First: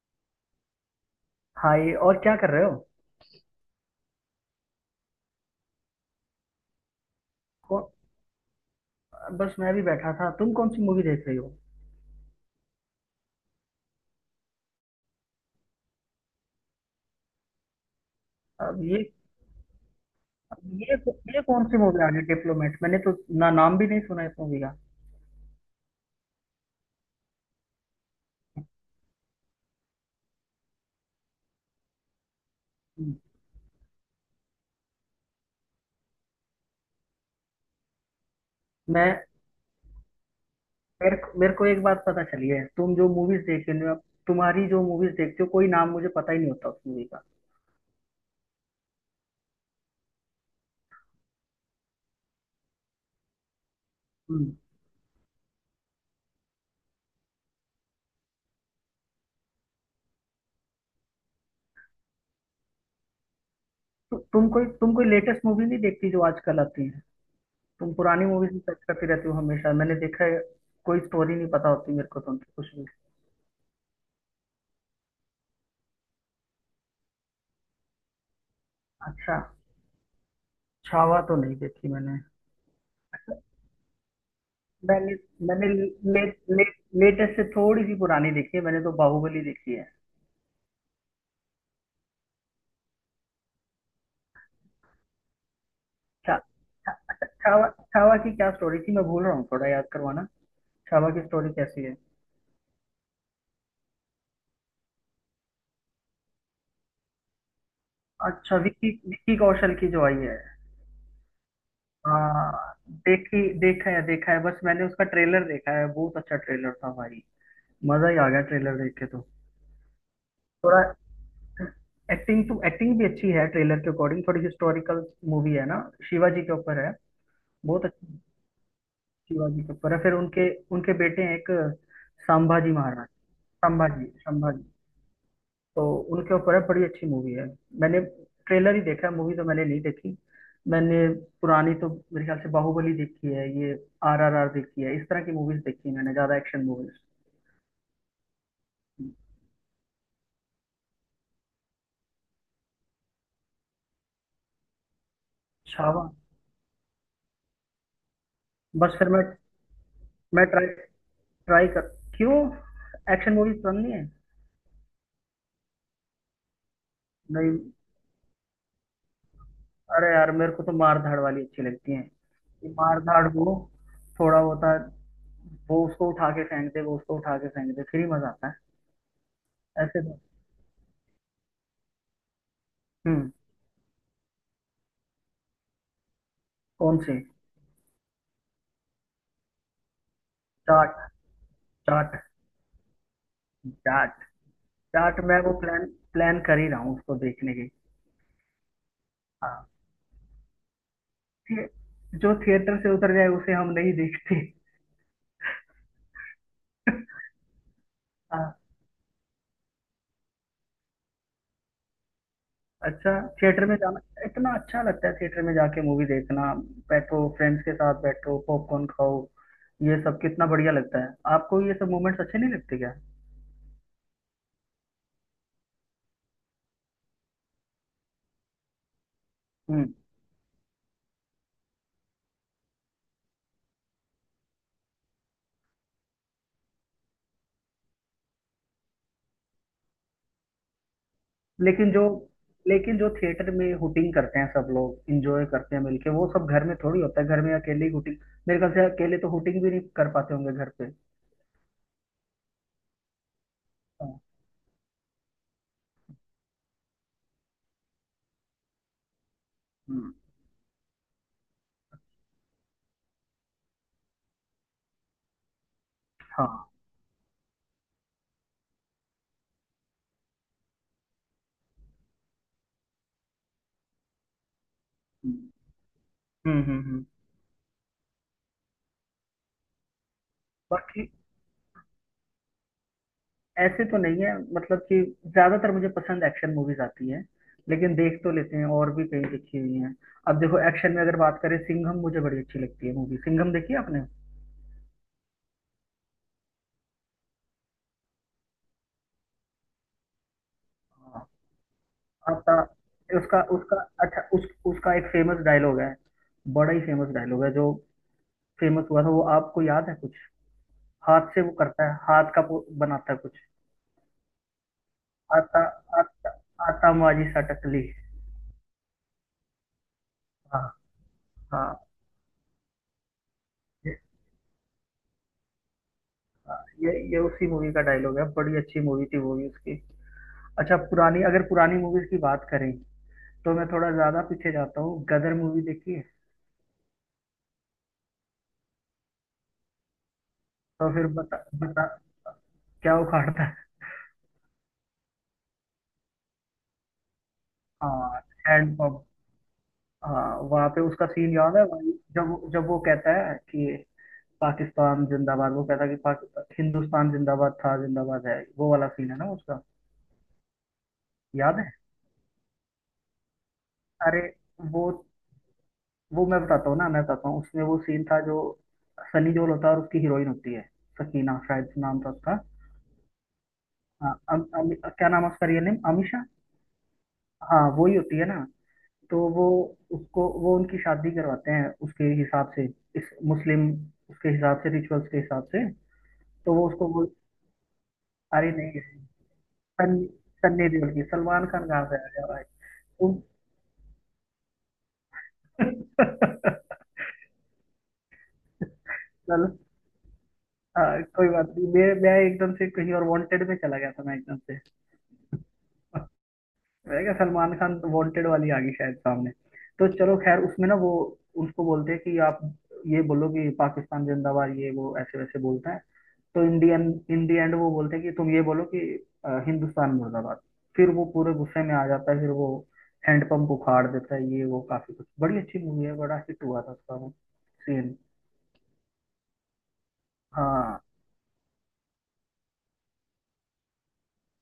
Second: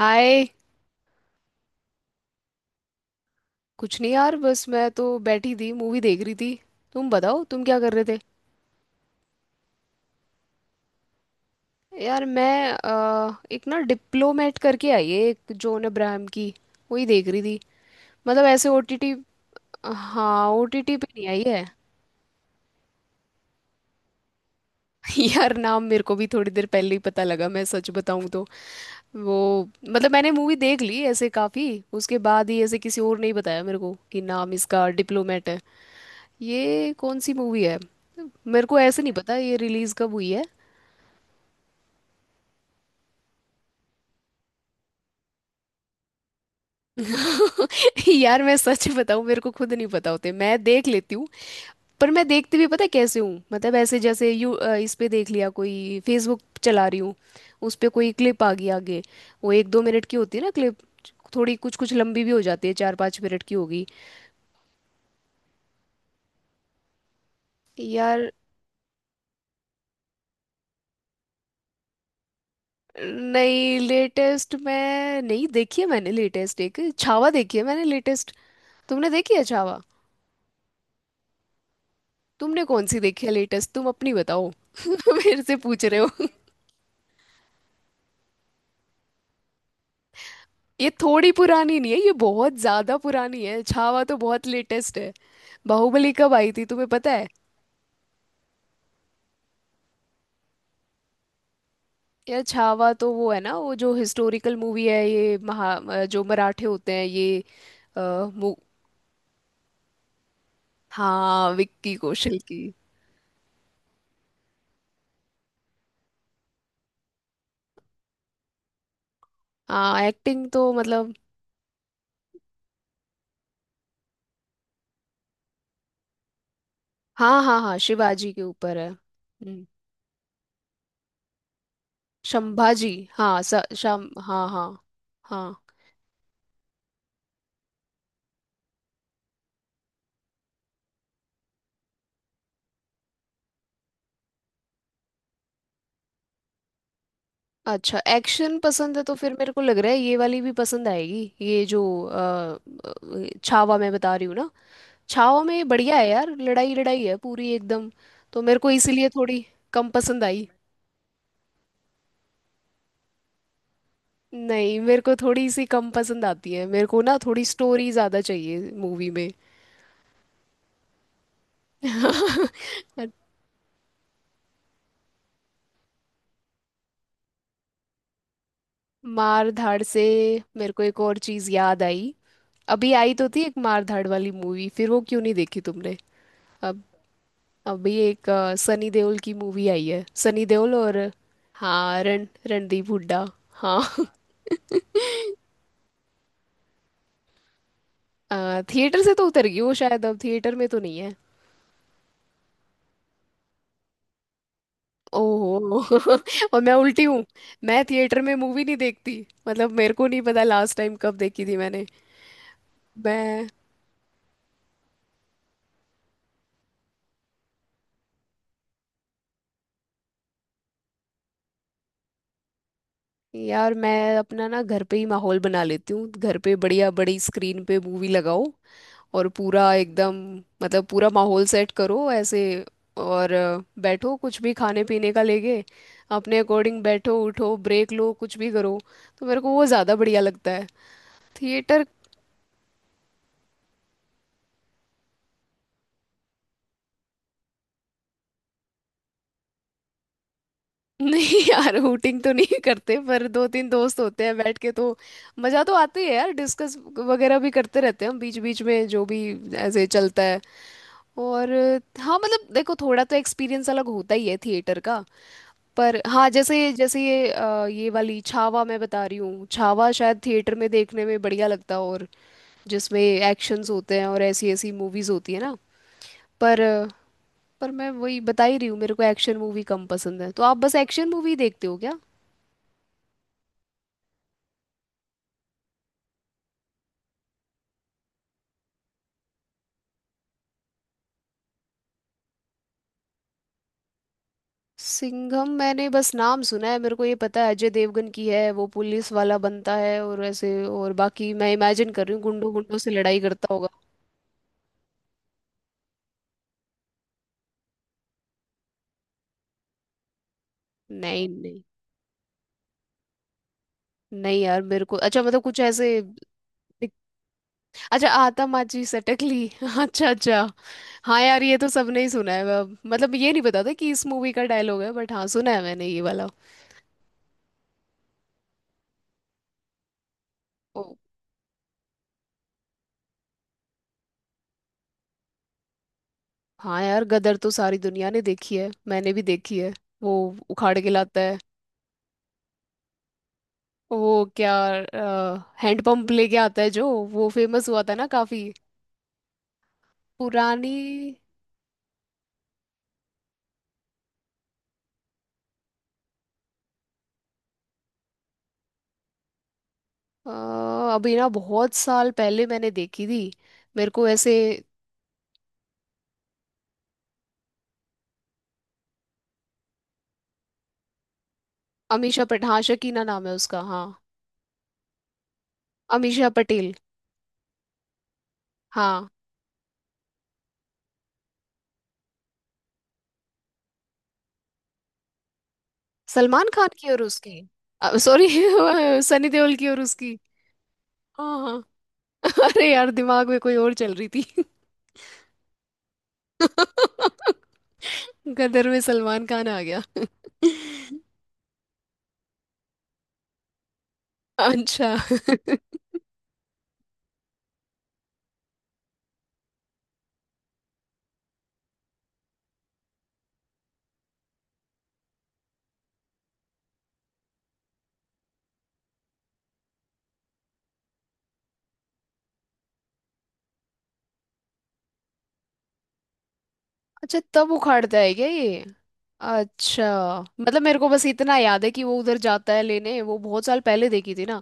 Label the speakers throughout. Speaker 1: हाय।
Speaker 2: हाँ, ये और क्या कर रहे हो।
Speaker 1: कुछ नहीं यार, बस मैं तो बैठी थी, मूवी देख रही थी। तुम बताओ तुम क्या
Speaker 2: कौ-
Speaker 1: कर रहे
Speaker 2: बस मैं भी बैठा था। तुम कौन सी मूवी देख रही हो।
Speaker 1: थे। यार मैं एक ना डिप्लोमेट करके आई है एक जॉन अब्राहम की, वही देख रही थी। मतलब ऐसे
Speaker 2: अब ये
Speaker 1: ओटीटी। हाँ,
Speaker 2: अब
Speaker 1: ओटीटी पे नहीं आई
Speaker 2: ये
Speaker 1: है।
Speaker 2: कौन सी मूवी आ गई डिप्लोमेट, मैंने तो ना नाम भी नहीं सुना इस मूवी का।
Speaker 1: यार नाम मेरे को भी थोड़ी देर पहले ही पता लगा, मैं सच बताऊं तो। वो, मतलब मैंने मूवी देख ली ऐसे काफी, उसके बाद ही ऐसे किसी
Speaker 2: हम्म।
Speaker 1: और ने ही बताया मेरे को कि नाम इसका डिप्लोमेट है। ये कौन सी मूवी है, मेरे को ऐसे नहीं
Speaker 2: मैं
Speaker 1: पता ये रिलीज कब हुई है।
Speaker 2: मेरे को एक बात पता चली है, तुम जो मूवीज देख रहे हो, तुम्हारी जो मूवीज देखते हो कोई नाम मुझे पता ही नहीं होता उस मूवी का।
Speaker 1: यार मैं सच बताऊं, मेरे को खुद नहीं पता होते, मैं देख लेती हूँ। पर मैं देखती भी पता है कैसे हूँ, मतलब ऐसे जैसे
Speaker 2: हम्म।
Speaker 1: इस पे देख लिया, कोई फेसबुक चला रही हूँ, उस पे कोई क्लिप आ गई आगे। वो एक दो मिनट की होती है ना क्लिप, थोड़ी कुछ कुछ लंबी भी हो जाती है, चार पाँच मिनट की होगी।
Speaker 2: तु, तुम कोई लेटेस्ट मूवी नहीं देखती जो आजकल आती है। तुम पुरानी
Speaker 1: यार
Speaker 2: मूवीज में सर्च करती रहती हो हमेशा, मैंने देखा है। कोई स्टोरी नहीं पता होती मेरे को तुमकी कुछ भी।
Speaker 1: नहीं, लेटेस्ट मैं नहीं देखी है, मैंने लेटेस्ट एक छावा देखी है मैंने लेटेस्ट। तुमने देखी
Speaker 2: अच्छा,
Speaker 1: है छावा।
Speaker 2: छावा तो नहीं देखी मैंने।
Speaker 1: तुमने कौन सी देखी है लेटेस्ट, तुम अपनी बताओ,
Speaker 2: मैंने
Speaker 1: मेरे से
Speaker 2: मैंने
Speaker 1: पूछ रहे
Speaker 2: ले,
Speaker 1: हो।
Speaker 2: ले, लेटेस्ट से थोड़ी सी पुरानी देखी है, मैंने तो बाहुबली देखी है।
Speaker 1: ये थोड़ी पुरानी नहीं है, ये बहुत ज्यादा पुरानी है, छावा तो बहुत लेटेस्ट है। बाहुबली कब
Speaker 2: छा,
Speaker 1: आई थी तुम्हें पता है।
Speaker 2: छावा। छावा की क्या स्टोरी थी, मैं भूल रहा हूँ, थोड़ा याद करवाना। छावा की स्टोरी कैसी है।
Speaker 1: यार छावा तो वो है ना, वो जो हिस्टोरिकल मूवी है, ये जो मराठे होते हैं ये। आ, मु,
Speaker 2: अच्छा, विक्की विक्की कौशल की जो आई है।
Speaker 1: हाँ विक्की कौशल की।
Speaker 2: हाँ। देखी देखा है देखा है, बस मैंने उसका ट्रेलर देखा है, बहुत अच्छा ट्रेलर था भाई। मजा ही आ गया ट्रेलर देख के तो।
Speaker 1: हाँ एक्टिंग तो
Speaker 2: थोड़ा
Speaker 1: मतलब।
Speaker 2: एक्टिंग तो एक्टिंग भी अच्छी है ट्रेलर के अकॉर्डिंग, थोड़ी हिस्टोरिकल मूवी है ना, शिवाजी के ऊपर है।
Speaker 1: हाँ हाँ हाँ,
Speaker 2: बहुत अच्छी।
Speaker 1: शिवाजी के ऊपर है।
Speaker 2: शिवाजी कपूर है, फिर उनके उनके बेटे हैं एक, संभाजी
Speaker 1: शंभाजी।
Speaker 2: महाराज।
Speaker 1: हाँ, स,
Speaker 2: संभाजी
Speaker 1: शम हाँ
Speaker 2: संभाजी
Speaker 1: हाँ। हाँ।
Speaker 2: तो उनके ऊपर है, बड़ी अच्छी मूवी है। मैंने ट्रेलर ही देखा है, मूवी तो मैंने नहीं देखी। मैंने पुरानी तो मेरे ख्याल से बाहुबली देखी है, ये आर आर आर देखी है, इस तरह की मूवीज देखी है मैंने, ज्यादा एक्शन मूवीज।
Speaker 1: अच्छा एक्शन पसंद है तो फिर मेरे को लग रहा है ये वाली भी पसंद आएगी, ये जो छावा मैं बता रही हूँ ना, छाओ में बढ़िया
Speaker 2: छावा।
Speaker 1: है यार, लड़ाई लड़ाई है पूरी एकदम। तो मेरे को
Speaker 2: बस फिर
Speaker 1: इसीलिए
Speaker 2: मैं
Speaker 1: थोड़ी कम पसंद
Speaker 2: मैं
Speaker 1: आई।
Speaker 2: ट्राई ट्राई कर क्यों, एक्शन मूवीज पसंद नहीं है।
Speaker 1: नहीं, मेरे को थोड़ी सी कम पसंद आती है, मेरे को ना थोड़ी
Speaker 2: नहीं,
Speaker 1: स्टोरी ज़्यादा चाहिए मूवी में।
Speaker 2: अरे यार मेरे को तो मार धाड़ वाली अच्छी लगती है, कि मार धाड़ को थोड़ा होता है, वो उसको उठा के फेंक दे, वो उसको उठा के फेंक दे, फिर ही मजा आता है
Speaker 1: मार धाड़ से
Speaker 2: ऐसे तो।
Speaker 1: मेरे को एक और चीज़ याद आई। अभी आई तो
Speaker 2: हम्म।
Speaker 1: थी एक मार धाड़ वाली मूवी, फिर वो क्यों नहीं देखी तुमने। अब
Speaker 2: कौन से।
Speaker 1: अभी एक सनी देओल की मूवी आई है, सनी देओल
Speaker 2: चाट।
Speaker 1: और हाँ
Speaker 2: चाट।
Speaker 1: रण रणदीप हुड्डा। हाँ।
Speaker 2: चाट। चाट, मैं वो प्लान प्लान कर ही रहा हूँ उसको देखने की।
Speaker 1: थिएटर से तो उतर गई
Speaker 2: हाँ,
Speaker 1: वो शायद, अब थिएटर में तो नहीं है।
Speaker 2: थे- जो थिएटर से उतर जाए उसे हम नहीं देखते।
Speaker 1: ओहो, और मैं उल्टी हूँ, मैं थिएटर में
Speaker 2: हाँ।
Speaker 1: मूवी नहीं देखती। मतलब मेरे को नहीं पता लास्ट टाइम कब देखी थी मैंने।
Speaker 2: अच्छा,
Speaker 1: मैं,
Speaker 2: थिएटर में जाना इतना अच्छा लगता है, थिएटर में जाके मूवी देखना। बैठो फ्रेंड्स के साथ, बैठो पॉपकॉर्न खाओ, ये सब कितना बढ़िया लगता है। आपको ये सब मोमेंट्स अच्छे नहीं लगते क्या।
Speaker 1: यार मैं अपना ना घर पे ही माहौल बना लेती हूँ, घर पे बढ़िया बड़ी स्क्रीन पे मूवी लगाओ और पूरा
Speaker 2: हम्म।
Speaker 1: एकदम, मतलब पूरा माहौल सेट करो ऐसे। और बैठो कुछ भी खाने पीने का लेके, अपने अकॉर्डिंग बैठो उठो ब्रेक लो कुछ भी करो, तो मेरे को वो ज़्यादा बढ़िया लगता है थिएटर।
Speaker 2: लेकिन जो लेकिन जो थिएटर में हुटिंग करते हैं सब लोग, इंजॉय करते हैं मिलके, वो सब घर में थोड़ी होता है, घर में अकेले ही हुटिंग। मेरे ख्याल से अकेले तो हुटिंग भी नहीं कर पाते होंगे घर पे।
Speaker 1: नहीं यार हूटिंग तो नहीं करते, पर दो तीन दोस्त
Speaker 2: हाँ।
Speaker 1: होते हैं बैठ के तो मजा तो आती है यार। डिस्कस वगैरह भी करते रहते हैं हम बीच बीच में जो भी, ऐसे
Speaker 2: हम्म।
Speaker 1: चलता है। और हाँ, मतलब देखो थोड़ा तो एक्सपीरियंस अलग होता ही है थिएटर का। पर हाँ,
Speaker 2: हाँ।
Speaker 1: जैसे जैसे ये ये वाली छावा मैं बता रही हूँ, छावा शायद थिएटर में देखने में बढ़िया लगता है, और जिसमें एक्शंस होते हैं और ऐसी ऐसी मूवीज होती
Speaker 2: हम्म
Speaker 1: है ना। पर
Speaker 2: हम्म हम्म, हम्म।
Speaker 1: पर मैं वही बता ही रही हूँ, मेरे को एक्शन मूवी कम पसंद है, तो आप बस एक्शन
Speaker 2: बाकी
Speaker 1: मूवी देखते हो क्या।
Speaker 2: ऐसे तो नहीं है मतलब कि, ज्यादातर मुझे पसंद एक्शन मूवीज आती है, लेकिन देख तो लेते हैं और भी कई देखी हुई हैं। अब देखो एक्शन में अगर बात करें, सिंघम मुझे बड़ी अच्छी लगती है मूवी। सिंघम देखी है आपने।
Speaker 1: सिंघम मैंने बस नाम सुना है, मेरे को ये पता है अजय देवगन की है, वो पुलिस वाला बनता है और ऐसे, और
Speaker 2: हाँ।
Speaker 1: बाकी मैं इमेजिन कर रही हूँ गुंडों
Speaker 2: आपका
Speaker 1: गुंडों से लड़ाई
Speaker 2: उसका
Speaker 1: करता होगा।
Speaker 2: उसका अच्छा उस उसका एक फेमस डायलॉग है, बड़ा ही फेमस डायलॉग है जो फेमस हुआ था, वो आपको याद है कुछ।
Speaker 1: नहीं
Speaker 2: हाथ से वो
Speaker 1: नहीं।
Speaker 2: करता है, हाथ का वो बनाता है कुछ।
Speaker 1: नहीं यार मेरे को अच्छा मतलब कुछ
Speaker 2: आता
Speaker 1: ऐसे
Speaker 2: आता आता
Speaker 1: दिख-
Speaker 2: माजी सटकली।
Speaker 1: अच्छा आतमाची सटकली। अच्छा अच्छा,
Speaker 2: हाँ।
Speaker 1: हाँ यार ये
Speaker 2: हाँ,
Speaker 1: तो सबने ही सुना है, अब मतलब ये नहीं पता था कि
Speaker 2: ये
Speaker 1: इस मूवी का डायलॉग है, बट हाँ सुना है मैंने ये वाला।
Speaker 2: ये उसी मूवी का डायलॉग है, बड़ी अच्छी मूवी थी वो भी उसकी। अच्छा,
Speaker 1: ओ
Speaker 2: पुरानी, अगर पुरानी मूवीज की बात करें, तो मैं थोड़ा ज्यादा पीछे जाता हूँ। गदर मूवी देखी है।
Speaker 1: हाँ, यार गदर तो सारी दुनिया ने देखी है, मैंने भी देखी है। वो उखाड़
Speaker 2: तो
Speaker 1: के
Speaker 2: फिर
Speaker 1: लाता
Speaker 2: बता
Speaker 1: है।
Speaker 2: बता क्या उखाड़ता है।
Speaker 1: वो क्या, हैंडपंप लेके आता है, जो वो फेमस हुआ था ना
Speaker 2: हाँ,
Speaker 1: काफी।
Speaker 2: Hand pump. हाँ, वहाँ
Speaker 1: पुरानी।
Speaker 2: पे उसका सीन याद है भाई, जब जब वो कहता है कि पाकिस्तान जिंदाबाद, वो कहता है कि हिंदुस्तान जिंदाबाद था, जिंदाबाद है, वो वाला सीन है ना उसका।
Speaker 1: अ, अभी ना
Speaker 2: याद है।
Speaker 1: बहुत साल पहले मैंने देखी थी, मेरे को
Speaker 2: अरे,
Speaker 1: ऐसे।
Speaker 2: वो वो मैं बताता हूँ ना, मैं बताता हूँ, उसमें वो सीन था जो सनी देओल होता है और उसकी हीरोइन होती है, सकीना शायद नाम था
Speaker 1: अमीषा
Speaker 2: उसका।
Speaker 1: पटेल, हाँ शकीना नाम है उसका हाँ।
Speaker 2: हाँ, अम, अम, क्या नाम है उसका रियल नेम, अमीशा।
Speaker 1: अमीषा पटेल।
Speaker 2: हाँ, वही होती है ना।
Speaker 1: हाँ।
Speaker 2: तो वो उसको वो उनकी शादी करवाते हैं उसके हिसाब से, इस मुस्लिम, उसके हिसाब से रिचुअल्स के हिसाब से।
Speaker 1: सलमान
Speaker 2: तो वो
Speaker 1: खान
Speaker 2: उसको
Speaker 1: की और
Speaker 2: वो,
Speaker 1: उसकी। सॉरी।
Speaker 2: अरे नहीं,
Speaker 1: सनी देओल की और
Speaker 2: सन्नी
Speaker 1: उसकी।
Speaker 2: सन्नी देओल की।
Speaker 1: हाँ
Speaker 2: सलमान
Speaker 1: हाँ।
Speaker 2: खान कहाँ से आ गया भाई।
Speaker 1: अरे यार
Speaker 2: तुम
Speaker 1: दिमाग में कोई और चल रही थी। गदर में सलमान खान
Speaker 2: चलो,
Speaker 1: आ गया।
Speaker 2: हाँ कोई बात नहीं, मैं एकदम से कहीं और वांटेड में चला गया था, मैं एकदम से।
Speaker 1: अच्छा।
Speaker 2: मैंने कहा सलमान खान वांटेड वाली आ गई शायद सामने। तो चलो खैर, उसमें ना वो उसको बोलते हैं कि, आप ये बोलो कि पाकिस्तान जिंदाबाद, ये वो ऐसे वैसे बोलते हैं। तो इंडियन, इन दी एंड वो बोलते हैं कि, तुम ये बोलो कि हिंदुस्तान मुर्दाबाद। फिर वो पूरे गुस्से में आ जाता है, फिर वो हैंडपंप उखाड़ देता है। ये वो काफी कुछ, बड़ी अच्छी मूवी है, बड़ा हिट हुआ था उसका वो
Speaker 1: अच्छा तब
Speaker 2: सीन।
Speaker 1: उखाड़ता है क्या ये। अच्छा। मतलब मेरे
Speaker 2: हाँ।
Speaker 1: को बस इतना याद है कि वो उधर जाता है लेने, वो बहुत साल पहले देखी थी ना,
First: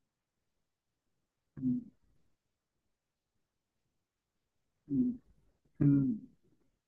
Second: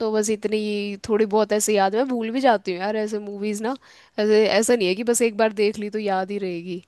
Speaker 1: तो बस इतनी थोड़ी बहुत ऐसे
Speaker 2: हम्म,
Speaker 1: याद है। मैं भूल भी जाती हूँ यार ऐसे मूवीज ना, ऐसे ऐसा नहीं है कि
Speaker 2: हम्म,
Speaker 1: बस एक बार देख ली तो
Speaker 2: हम्म,
Speaker 1: याद ही रहेगी।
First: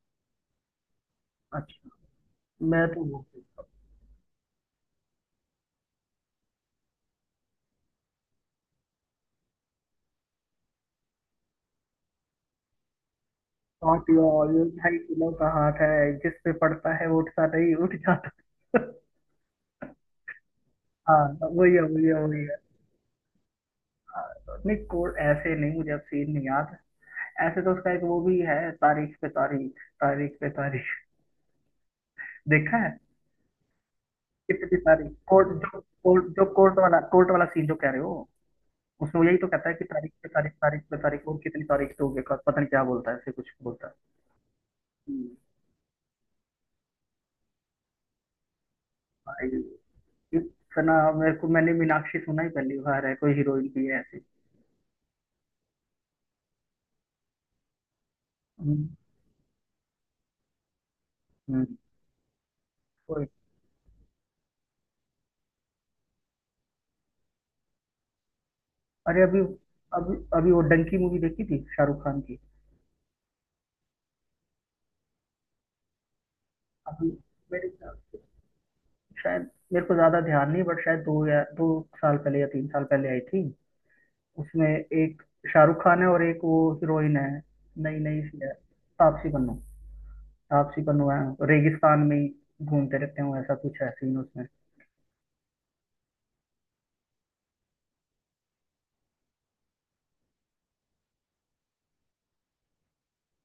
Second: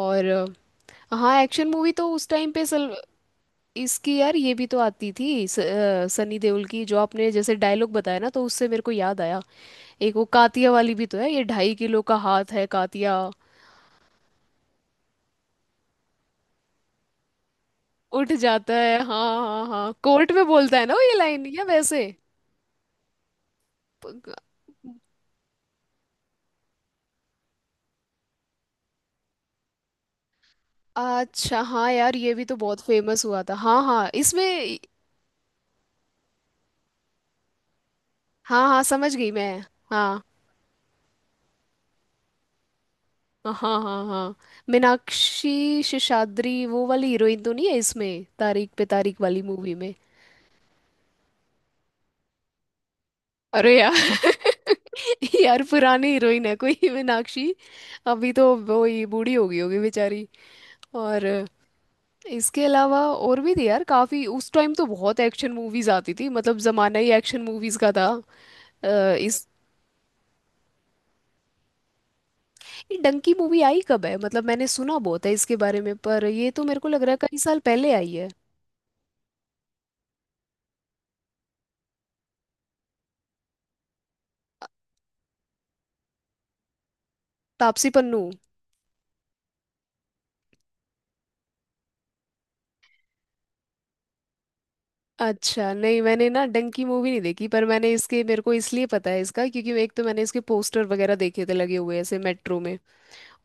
Speaker 1: और हाँ एक्शन
Speaker 2: अच्छा।
Speaker 1: मूवी तो उस टाइम पे
Speaker 2: मैं
Speaker 1: सल
Speaker 2: तो वो
Speaker 1: इसकी यार ये भी तो आती थी सनी देओल की, जो आपने जैसे डायलॉग बताया ना तो उससे मेरे को याद आया, एक वो कातिया वाली भी तो है, ये ढाई किलो का हाथ है कातिया।
Speaker 2: नॉट योर, भाई किलो कहाँ का हाथ है, जिस पे पड़ता है वो उठता नहीं, उठ जाता
Speaker 1: उठ जाता
Speaker 2: है।
Speaker 1: है, हाँ हाँ हाँ, कोर्ट में बोलता है ना वो ये
Speaker 2: हाँ,
Speaker 1: लाइन
Speaker 2: तो
Speaker 1: या
Speaker 2: वही है
Speaker 1: वैसे।
Speaker 2: वही है वही है। हाँ,
Speaker 1: प-
Speaker 2: तो नहीं कोड, ऐसे नहीं, मुझे अब सीन नहीं याद। ऐसे तो उसका एक वो भी है, तारीख पे तारीख, तारीख पे तारीख।
Speaker 1: अच्छा हाँ यार ये भी तो
Speaker 2: देखा
Speaker 1: बहुत
Speaker 2: है।
Speaker 1: फेमस हुआ था, हाँ हाँ
Speaker 2: कितनी
Speaker 1: इसमें।
Speaker 2: तारीख, कोर्ट वाला सीन जो कह रहे हो,
Speaker 1: हाँ हाँ, समझ
Speaker 2: उसमें वो
Speaker 1: गई
Speaker 2: यही तो
Speaker 1: मैं।
Speaker 2: कहता है कि तारीख
Speaker 1: हाँ
Speaker 2: पे तारीख, तारीख पे तारीख, और कितनी तारीख तो होगी, पता नहीं क्या बोलता है, ऐसे
Speaker 1: हाँ
Speaker 2: कुछ बोलता है।
Speaker 1: हाँ हाँ,
Speaker 2: हम्म।
Speaker 1: मीनाक्षी शेषाद्री वो वाली हीरोइन तो नहीं है इसमें तारीख पे तारीख वाली
Speaker 2: भाई
Speaker 1: मूवी में।
Speaker 2: इतना, मेरे को मैंने मीनाक्षी सुना ही पहली बार है, कोई हीरोइन
Speaker 1: अरे
Speaker 2: की
Speaker 1: यार,
Speaker 2: है
Speaker 1: यार पुरानी हीरोइन है कोई मीनाक्षी, अभी तो वो
Speaker 2: ऐसी।
Speaker 1: ही बूढ़ी हो गई होगी बेचारी। और
Speaker 2: हम्म।
Speaker 1: इसके अलावा
Speaker 2: वही।
Speaker 1: और भी थी यार काफी, उस टाइम तो बहुत एक्शन मूवीज आती थी, मतलब जमाना ही एक्शन मूवीज का था। अ,
Speaker 2: अरे अभी
Speaker 1: इस
Speaker 2: अभी अभी वो डंकी मूवी देखी थी शाहरुख खान की।
Speaker 1: ये डंकी मूवी आई कब है, मतलब मैंने सुना बहुत है इसके बारे में, पर ये तो मेरे को लग
Speaker 2: अभी
Speaker 1: रहा है कई साल
Speaker 2: मेरे
Speaker 1: पहले
Speaker 2: ख्याल-
Speaker 1: आई है।
Speaker 2: शायद मेरे को ज्यादा ध्यान नहीं, बट शायद दो साल पहले या तीन साल पहले आई थी। उसमें एक शाहरुख खान है और एक वो हीरोइन है,
Speaker 1: तापसी
Speaker 2: नई नई
Speaker 1: पन्नू।
Speaker 2: सी है, तापसी पन्नू है, रेगिस्तान में ही घूमते रहते हैं, ऐसा कुछ है सीन उसमें।
Speaker 1: अच्छा नहीं, मैंने ना डंकी मूवी नहीं देखी, पर मैंने इसके, मेरे को इसलिए पता है इसका क्योंकि एक तो मैंने इसके पोस्टर वगैरह देखे थे लगे हुए ऐसे मेट्रो में,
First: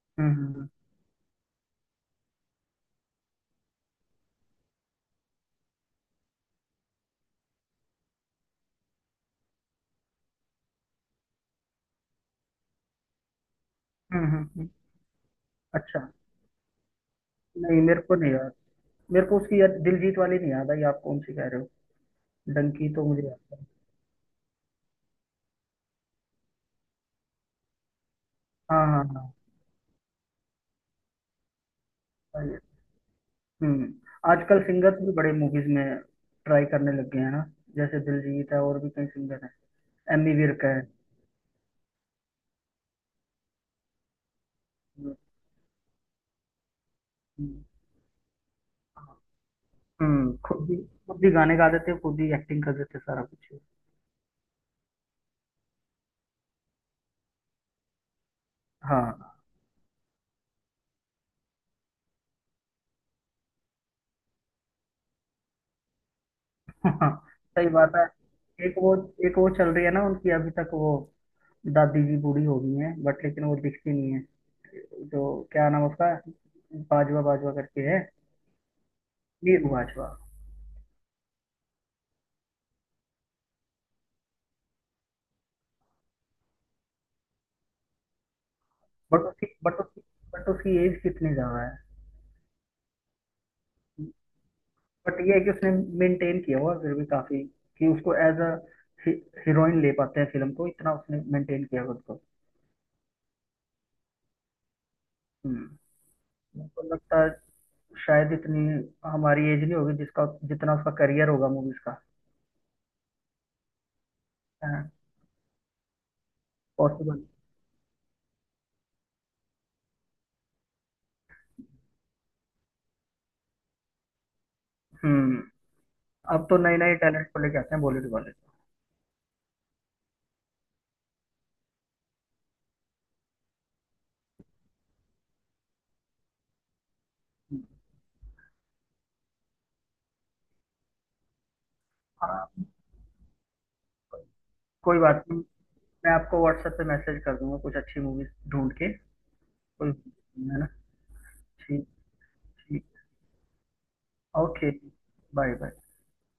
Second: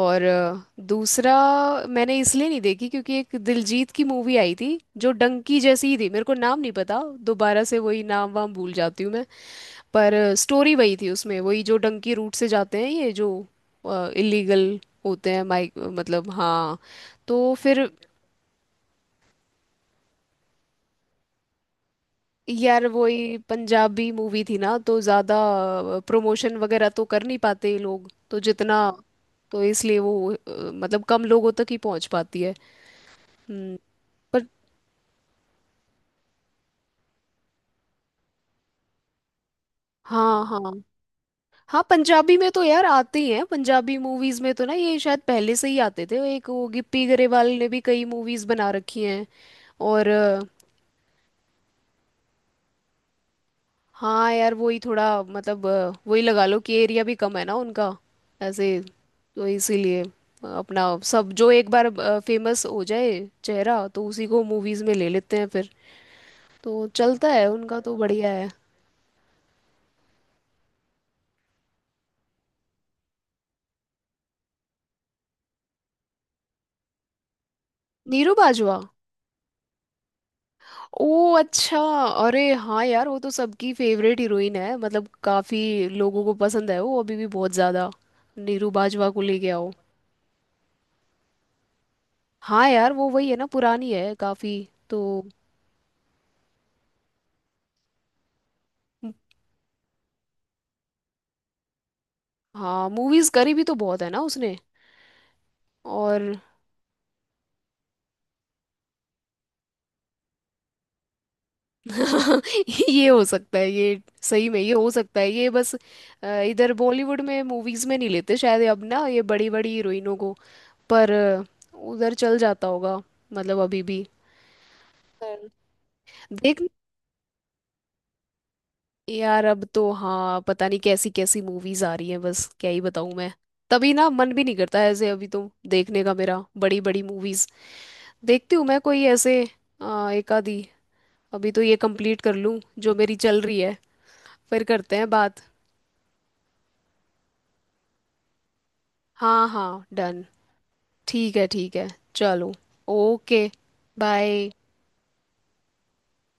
Speaker 1: और
Speaker 2: हम्म हम्म
Speaker 1: दूसरा मैंने इसलिए नहीं देखी क्योंकि एक दिलजीत की मूवी आई थी जो डंकी जैसी ही थी, मेरे को नाम नहीं पता, दोबारा से वही नाम वाम भूल जाती हूँ मैं। पर स्टोरी वही थी उसमें, वही जो डंकी रूट से जाते हैं ये जो
Speaker 2: हम्म।
Speaker 1: इलीगल होते हैं, माइक
Speaker 2: अच्छा
Speaker 1: मतलब, हाँ। तो
Speaker 2: नहीं,
Speaker 1: फिर,
Speaker 2: मेरे को नहीं याद, मेरे को उसकी याद दिलजीत वाली नहीं याद आई, आप कौन सी कह रहे हो।
Speaker 1: यार
Speaker 2: डंकी तो मुझे
Speaker 1: वही
Speaker 2: याद है।
Speaker 1: पंजाबी मूवी थी ना तो ज़्यादा प्रमोशन वगैरह तो कर नहीं पाते ये लोग, तो जितना,
Speaker 2: हाँ, हाँ,
Speaker 1: तो इसलिए वो मतलब कम लोगों तक ही पहुंच पाती है।
Speaker 2: हाँ।
Speaker 1: हम्म।
Speaker 2: हम्म।
Speaker 1: पर
Speaker 2: आजकल सिंगर्स भी बड़े मूवीज में ट्राई करने लग गए हैं ना, जैसे दिलजीत है और भी कई सिंगर हैं, एमी
Speaker 1: हाँ
Speaker 2: विर्क
Speaker 1: हाँ
Speaker 2: है।
Speaker 1: हाँ, पंजाबी में तो यार आते ही हैं, पंजाबी मूवीज में तो ना ये
Speaker 2: हम्म।
Speaker 1: शायद पहले से ही आते थे, एक वो गिप्पी गरेवाल ने भी कई मूवीज बना रखी हैं। और
Speaker 2: हम्म, खुद भी खुद भी गाने गा देते हैं, खुद ही एक्टिंग कर देते हैं सारा कुछ।
Speaker 1: हाँ यार, वही थोड़ा मतलब वही लगा लो कि एरिया भी कम है ना उनका ऐसे,
Speaker 2: हाँ।
Speaker 1: तो इसीलिए अपना सब जो एक बार फेमस हो जाए चेहरा तो उसी को मूवीज में ले लेते हैं फिर, तो
Speaker 2: हाँ,
Speaker 1: चलता है
Speaker 2: सही
Speaker 1: उनका
Speaker 2: बात
Speaker 1: तो
Speaker 2: है।
Speaker 1: बढ़िया है।
Speaker 2: एक वो एक वो चल रही है ना उनकी अभी तक, वो दादी जी बूढ़ी हो गई हैं बट, लेकिन वो दिखती नहीं है जो, क्या नाम उसका, बाजवा बाजवा करके है,
Speaker 1: नीरू बाजवा।
Speaker 2: वीर बाजवा।
Speaker 1: ओ अच्छा, अरे हाँ यार वो तो सबकी फेवरेट हीरोइन है, मतलब काफी लोगों को पसंद है वो अभी भी बहुत ज्यादा, नीरू बाजवा को
Speaker 2: बट उसकी
Speaker 1: लेके आओ।
Speaker 2: बट उसकी बट उसकी एज कितनी ज्यादा
Speaker 1: हाँ यार वो वही है ना, पुरानी
Speaker 2: है।
Speaker 1: है काफी तो।
Speaker 2: बट ये है कि उसने मेंटेन किया हुआ फिर भी काफी, कि उसको एज अ हीरोइन ले पाते हैं फिल्म को, इतना उसने मेंटेन किया खुद को।
Speaker 1: हाँ, मूवीज करी भी तो बहुत है ना उसने।
Speaker 2: हम्म।
Speaker 1: और
Speaker 2: मेरे को लगता है शायद इतनी हमारी एज नहीं होगी जिसका, जितना उसका करियर होगा मूवीज का।
Speaker 1: ये हो सकता है, ये सही में ये हो सकता है, ये बस इधर बॉलीवुड
Speaker 2: पॉसिबल।
Speaker 1: में मूवीज में नहीं लेते शायद अब ना ये बड़ी बड़ी हीरोइनों को। पर उधर चल जाता होगा मतलब अभी भी।
Speaker 2: हम्म।
Speaker 1: पर
Speaker 2: अब तो
Speaker 1: देखना,
Speaker 2: नए नए टैलेंट को लेके आते हैं बॉलीवुड वाले।
Speaker 1: यार अब तो हाँ पता नहीं कैसी कैसी मूवीज आ रही हैं, बस क्या ही बताऊं मैं। तभी ना मन भी नहीं करता ऐसे अभी तो देखने का मेरा, बड़ी बड़ी मूवीज देखती हूँ मैं कोई ऐसे। एक आधी अभी तो ये कंप्लीट कर
Speaker 2: हाँ,
Speaker 1: लूँ जो मेरी चल रही है, फिर करते
Speaker 2: कोई
Speaker 1: हैं
Speaker 2: बात नहीं,
Speaker 1: बात।
Speaker 2: मैं आपको व्हाट्सएप पे मैसेज कर दूंगा कुछ अच्छी मूवीज ढूंढ के।
Speaker 1: हाँ हाँ
Speaker 2: कोई,
Speaker 1: डन।
Speaker 2: है ना।
Speaker 1: ठीक है ठीक
Speaker 2: ठीक।
Speaker 1: है। चलो।
Speaker 2: ठीक।
Speaker 1: Okay. Bye.
Speaker 2: Okay. Bye, bye.